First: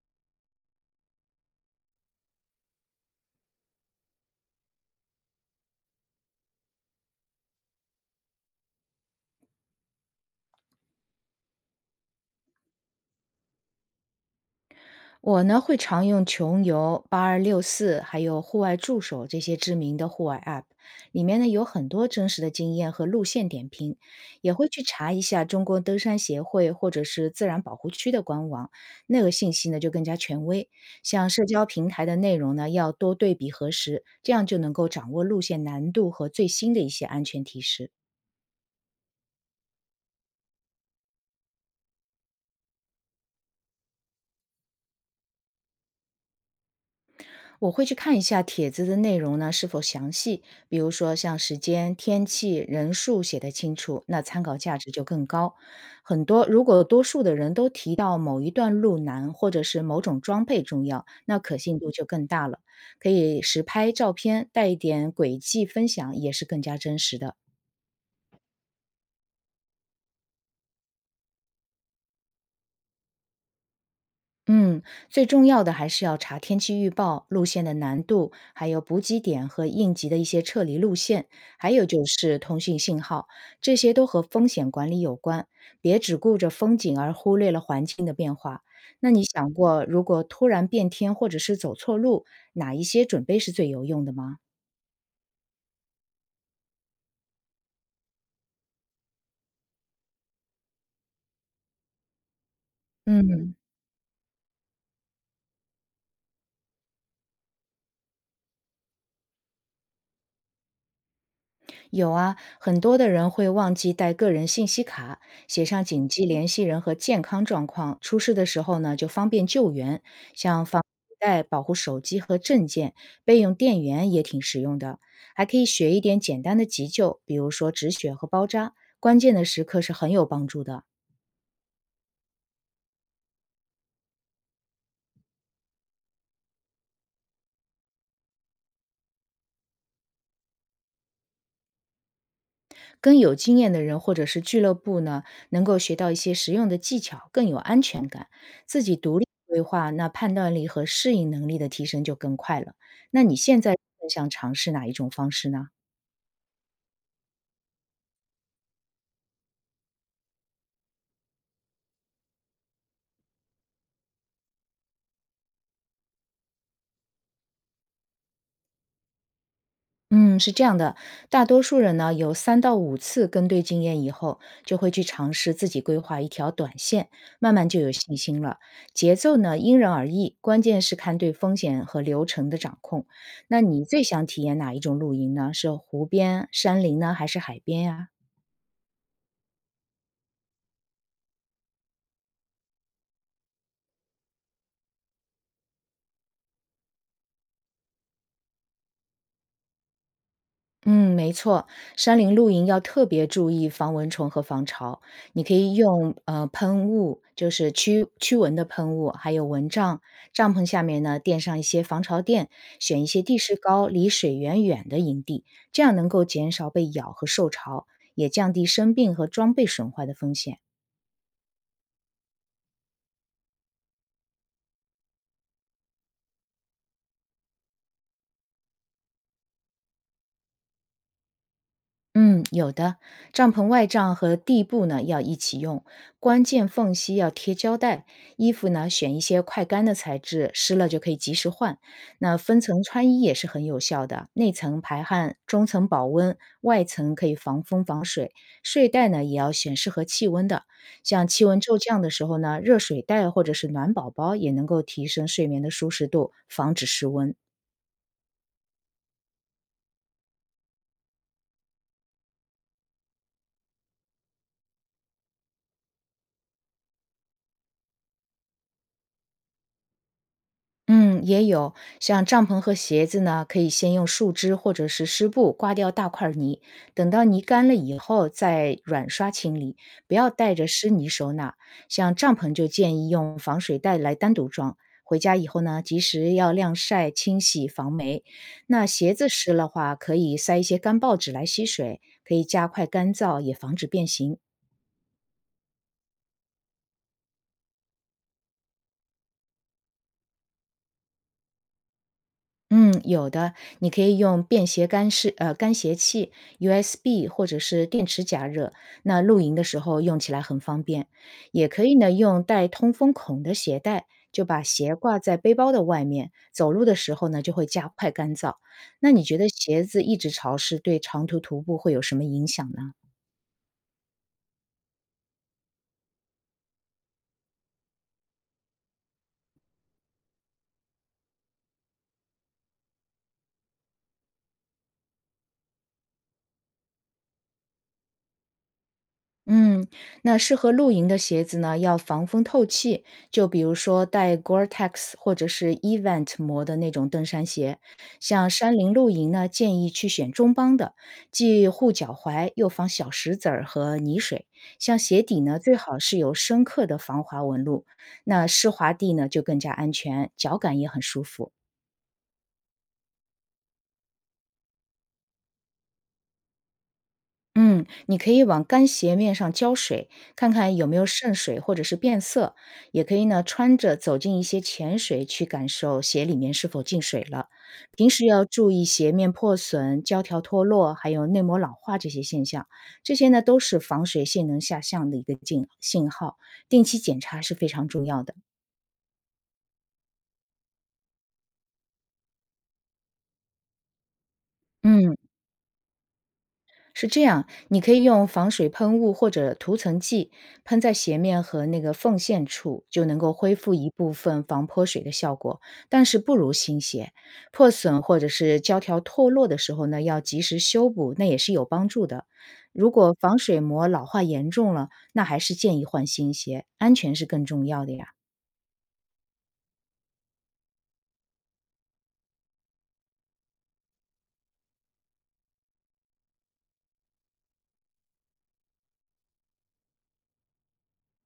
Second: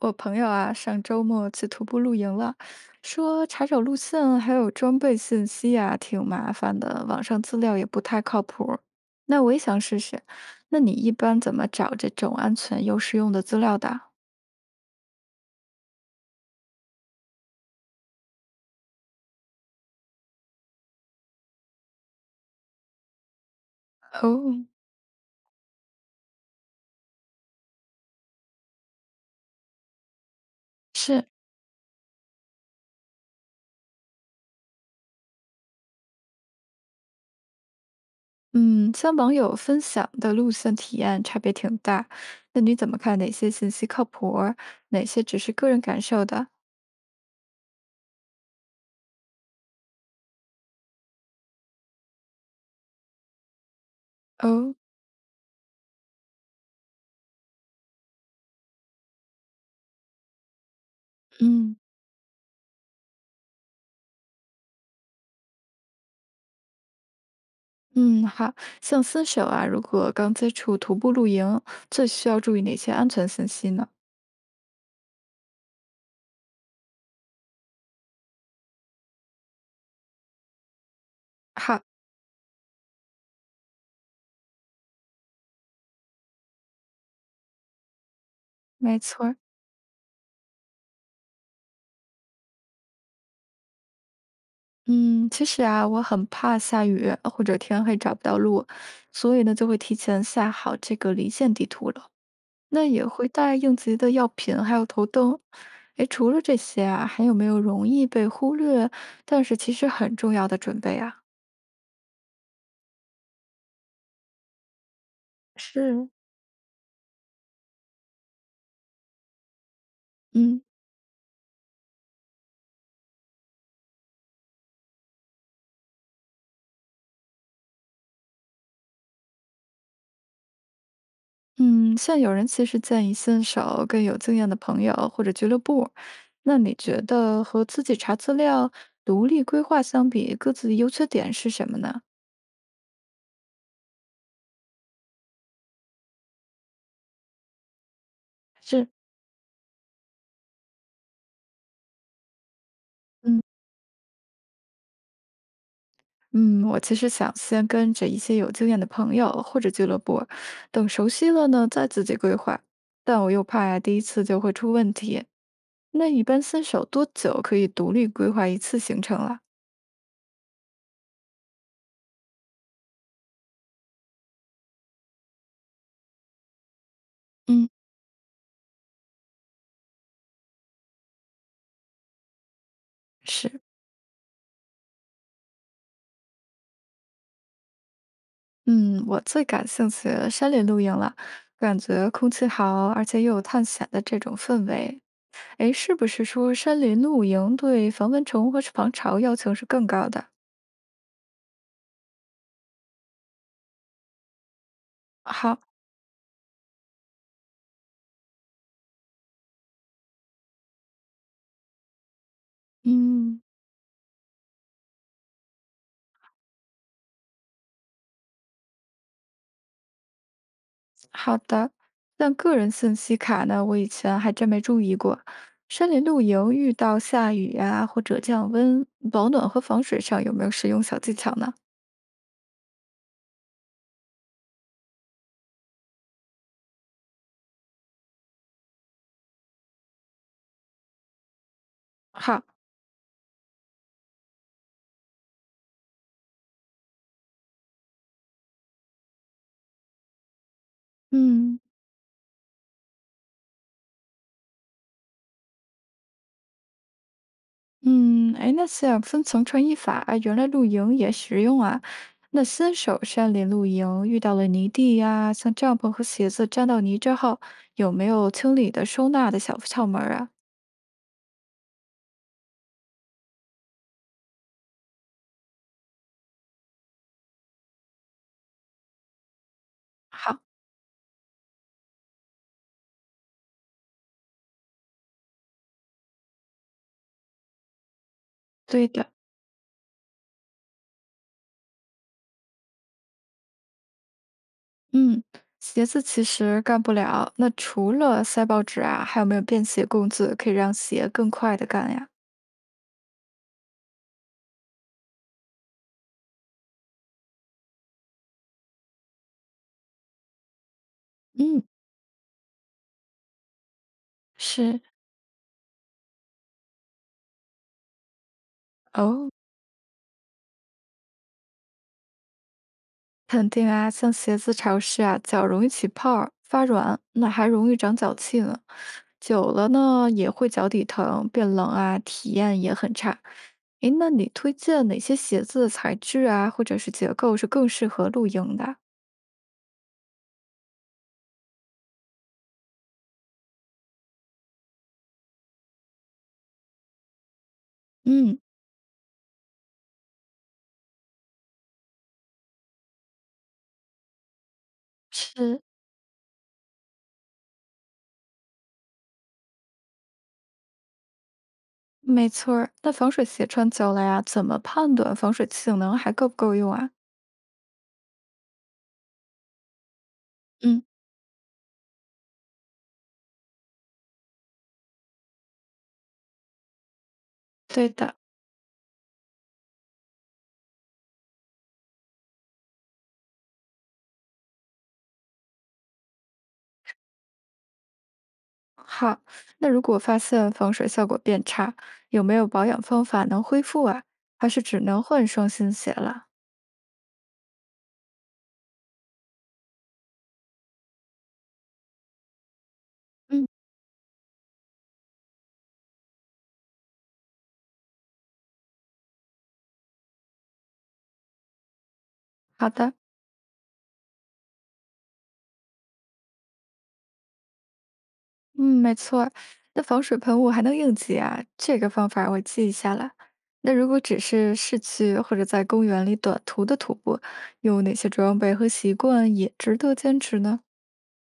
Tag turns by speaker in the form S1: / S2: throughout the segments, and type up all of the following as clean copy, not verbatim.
S1: 我朋友啊，上周末去徒步露营了，说查找路线还有装备信息啊，挺麻烦的，网上资料也不太靠谱。那我也想试试，那你一般怎么找这种安全又实用的资料的？
S2: 我呢会常用穷游、8264，还有户外助手这些知名的户外 App，里面呢有很多真实的经验和路线点评，也
S1: 哦。
S2: 会去查一下中国登山协会或者是自然保护区的官网，那个信息呢就更加权威。像
S1: 是。
S2: 社交平台的内容呢，要多对比核实，这样就能够掌握路线难度和最新的一些安全提示。
S1: 嗯，像网友分享的路线体验差别挺大，那你怎么看哪些信息靠谱儿哪些只是个人感受的？
S2: 我会去看一下帖子的内容呢是否详细，比如说像时间、天气、人数写得清楚，那参考
S1: 哦。
S2: 价值就更高。很多如果多数的人都提到某一段路难或者是某种装备重要，那可
S1: 嗯。
S2: 信度就更大了。可以实拍照片，带一点轨迹分享也是更加真实的。
S1: 嗯，好，像新手啊，如果刚接触徒步露营，最需要注意哪些安全信息呢？
S2: 嗯，最重要的还是要查天气预报、路线的难度，还有补给点和应急的一些撤离路线，还
S1: 好。
S2: 有就是通讯信号，这些都和风险管理有关。别只顾着风景而忽略了环境的变化。
S1: 没
S2: 那你
S1: 错儿。
S2: 想过，如果突然变天或者是走错路，哪一些准备是最有用的吗？
S1: 嗯，其实啊，我很怕下雨或者天黑找不到路，所以呢，就会提前下好这个离线地图了。那也会
S2: 嗯。
S1: 带应急的药品，还有头灯。诶，除了这些啊，还有没有容易被忽略，但是其实很重要的准备啊？
S2: 有啊，很多的人会忘记带个人信息卡，写上紧
S1: 是。
S2: 急联系人和健康状况，出事的时候呢就方便救援。
S1: 嗯。
S2: 像防护带、保护手机和证件，备用电源也挺实用的。还可以学一点简单的急救，比如说止血和包扎，关键的时刻是很有帮助的。
S1: 嗯，像有人其实建议先手跟有经验的朋友或者俱乐部，那你觉得和自己查资料、独立规划相比，各自的优缺点是什么呢？
S2: 跟有经验的人或者是俱乐部呢，能够学到一些实用的技巧，更有安全感。自
S1: 是。
S2: 己独立规划，那判断力和适应能力的提升就更快了。那你
S1: 嗯
S2: 现在更想尝试哪一种方式呢？
S1: 嗯，我其实想先跟着一些有经验的朋友或者俱乐部，等熟悉了呢再自己规划。但我又怕呀，第一次就会出问题。那一般新手多久可以独立规划一次行程了？
S2: 嗯，是这样的，大多数人呢有三到五次跟对经验以后，就会去尝试自己规划一条短线，慢慢
S1: 嗯，
S2: 就有信心了。节奏呢因人而异，关键是看对风险和流程的掌控。那
S1: 是。
S2: 你最想体验哪一种露营呢？是湖边、山林呢，还是海边呀、
S1: 嗯，我最感兴趣山林露营了，感觉空气好，而且又有探险的这种氛围。哎，是不是说山林露营对防蚊虫和防潮要求是更高的？
S2: 嗯，没错，山林露营要特别注意防蚊虫和防潮。你可
S1: 好。
S2: 以用喷雾，就是驱蚊的喷雾，还有蚊帐。帐篷下面呢垫上一些防潮垫，选一些地
S1: 嗯，
S2: 势高、离水源远的营地，这样能够减少被咬和受潮，也降低生病和装备损坏的风险。
S1: 好的。但个人信息卡呢，我以前还真没注意过。山林露营遇到下雨呀、或者降温，保暖和防水上有没有实用小技巧呢？
S2: 嗯，有的，帐篷外帐和地布呢要一起用，关键缝隙要贴胶带，衣服呢选一些快干的材质，湿了就可以及时换。那
S1: 好。
S2: 分层穿衣也是很有效的，内层排汗，中层保温，外层可以防风防水。睡袋呢也要选适合气温的，像气温
S1: 嗯。
S2: 骤降的时候呢，热水袋或者是暖宝宝也能够提升睡眠的舒适度，防止失温。
S1: 嗯，哎，那像分层穿衣法，原来露营也实用啊。那新手山林露营遇到了泥地呀，像帐篷和鞋子沾到泥之后，有没有清理的收纳的小窍门儿啊？
S2: 嗯，也有，像帐篷和鞋子呢，可以先用树枝或者是湿布刮掉大块儿泥，等到泥干了以后再软刷清理，不要
S1: 好。
S2: 带着湿泥收纳。像帐篷就建议用防水袋来单独装，回家以后呢，及时要晾晒、清洗、防霉。那
S1: 对的。
S2: 鞋子湿了话，可以塞一些干报纸来吸水，可以加快干燥，也防止变形。
S1: 嗯，鞋子其实干不了。那除了塞报纸啊，还有没有便携工具可以让鞋更快的干呀？
S2: 嗯，有的，你可以用便携干鞋器、USB 或者是电池加热，那露营的时候用起来很方便。
S1: 嗯，
S2: 也可以呢用带通风孔的鞋带，就把
S1: 是。
S2: 鞋挂在背包的外面，走路的时候呢就会加快干燥。那你
S1: 哦。
S2: 觉得鞋子一直潮湿对长途徒步会有什么影响呢？
S1: 肯定啊，像鞋子潮湿啊，脚容易起泡儿、发软，那还容易长脚气呢。久了呢，也会脚底疼、变冷啊，体验也很差。诶，那你推荐哪些鞋子的材质啊，或者是结构是更适合露营的？
S2: 嗯，那适合露营的鞋子呢，要防风透气，就比如说带 Gore-Tex 或者是 Event 膜的那种登山鞋。
S1: 嗯，
S2: 像山林露营呢，建议去选中帮的，既护脚踝又防小石子儿和泥水。像鞋底呢，
S1: 是，
S2: 最好是有深刻的防滑纹路，那湿滑地呢就更加安全，脚感也很舒服。
S1: 没错儿。那防水鞋穿久了呀，怎么判断防水性能还够不够用啊？
S2: 嗯，你可以往干鞋面上浇水，看看
S1: 嗯，
S2: 有没有渗水或者是变色。也可以呢，穿着走进一些浅水，去感受鞋里面是否进水了。
S1: 对
S2: 平
S1: 的。
S2: 时要注意鞋面破损、胶条脱落，还有内膜老化这些现象。这些呢，都是防水性能下降的一个信号。定期检查是非常重要的。
S1: 好，那如果发现防水效果变差，有没有保养方法能恢复啊？还是只能
S2: 嗯。
S1: 换双新鞋了？
S2: 是这样，你可以用防水喷雾或者涂层剂喷在鞋面和那个缝线处，就能够
S1: 嗯，
S2: 恢复一部分防泼水的效果，但是不如新鞋。破损或者是胶条脱落的时候呢，要及时修补，那也是有帮助的。
S1: 好
S2: 如
S1: 的。
S2: 果防水膜老化严重了，那还是建议换新鞋，安全是更重要的呀。
S1: 嗯，没错儿。那防水喷雾还能应急啊？这个方法我记一下了。那如果只是市区或者在公园里短途的徒步，有哪些装备和习惯也值得坚持呢？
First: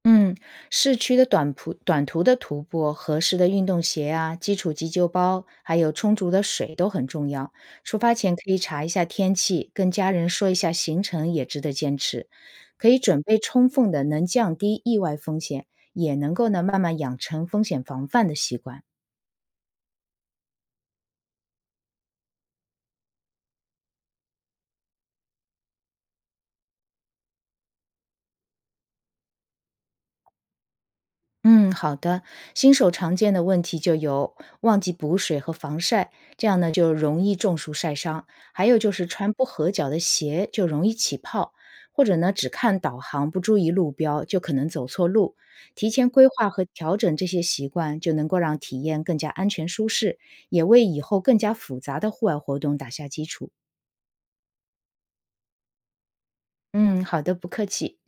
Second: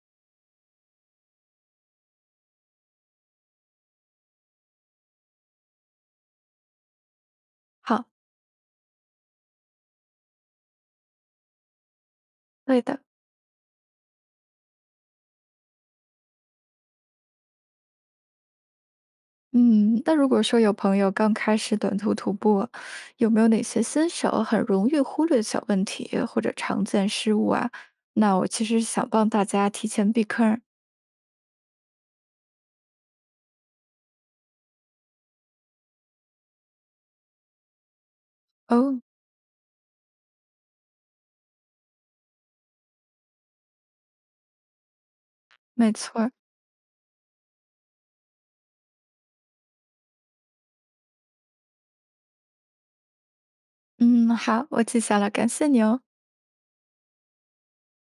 S2: 嗯，市区的短途的徒步，合适的运动鞋啊，基础急救包，还有充足的水都很重要。出
S1: 好。
S2: 发前可以查一下天气，跟家人说一下行程，也值得坚持。
S1: 对
S2: 可以
S1: 的。
S2: 准备充分的，能降低意外风险，也能够呢慢慢养成风险防范的习惯。
S1: 嗯，那如果说有朋友刚开始短途徒步啊，有没有哪些新手很容易忽略的小问题或者常见失误啊？那我其实想帮大家提前避坑儿。
S2: 嗯，好的。新手常见的问题就有忘记补水和防晒，这样呢就容易中暑晒伤；还有就
S1: 哦，
S2: 是穿不合脚的鞋就容易起泡，或者呢只看导航不注意路标就可能走错路。提
S1: 没
S2: 前
S1: 错
S2: 规
S1: 儿。
S2: 划和调整这些习惯，就能够让体验更加安全舒适，也为以后更加复杂的户外活动打下基础。
S1: 嗯，好，我记下了，感谢你哦。
S2: 嗯，好的，不客气。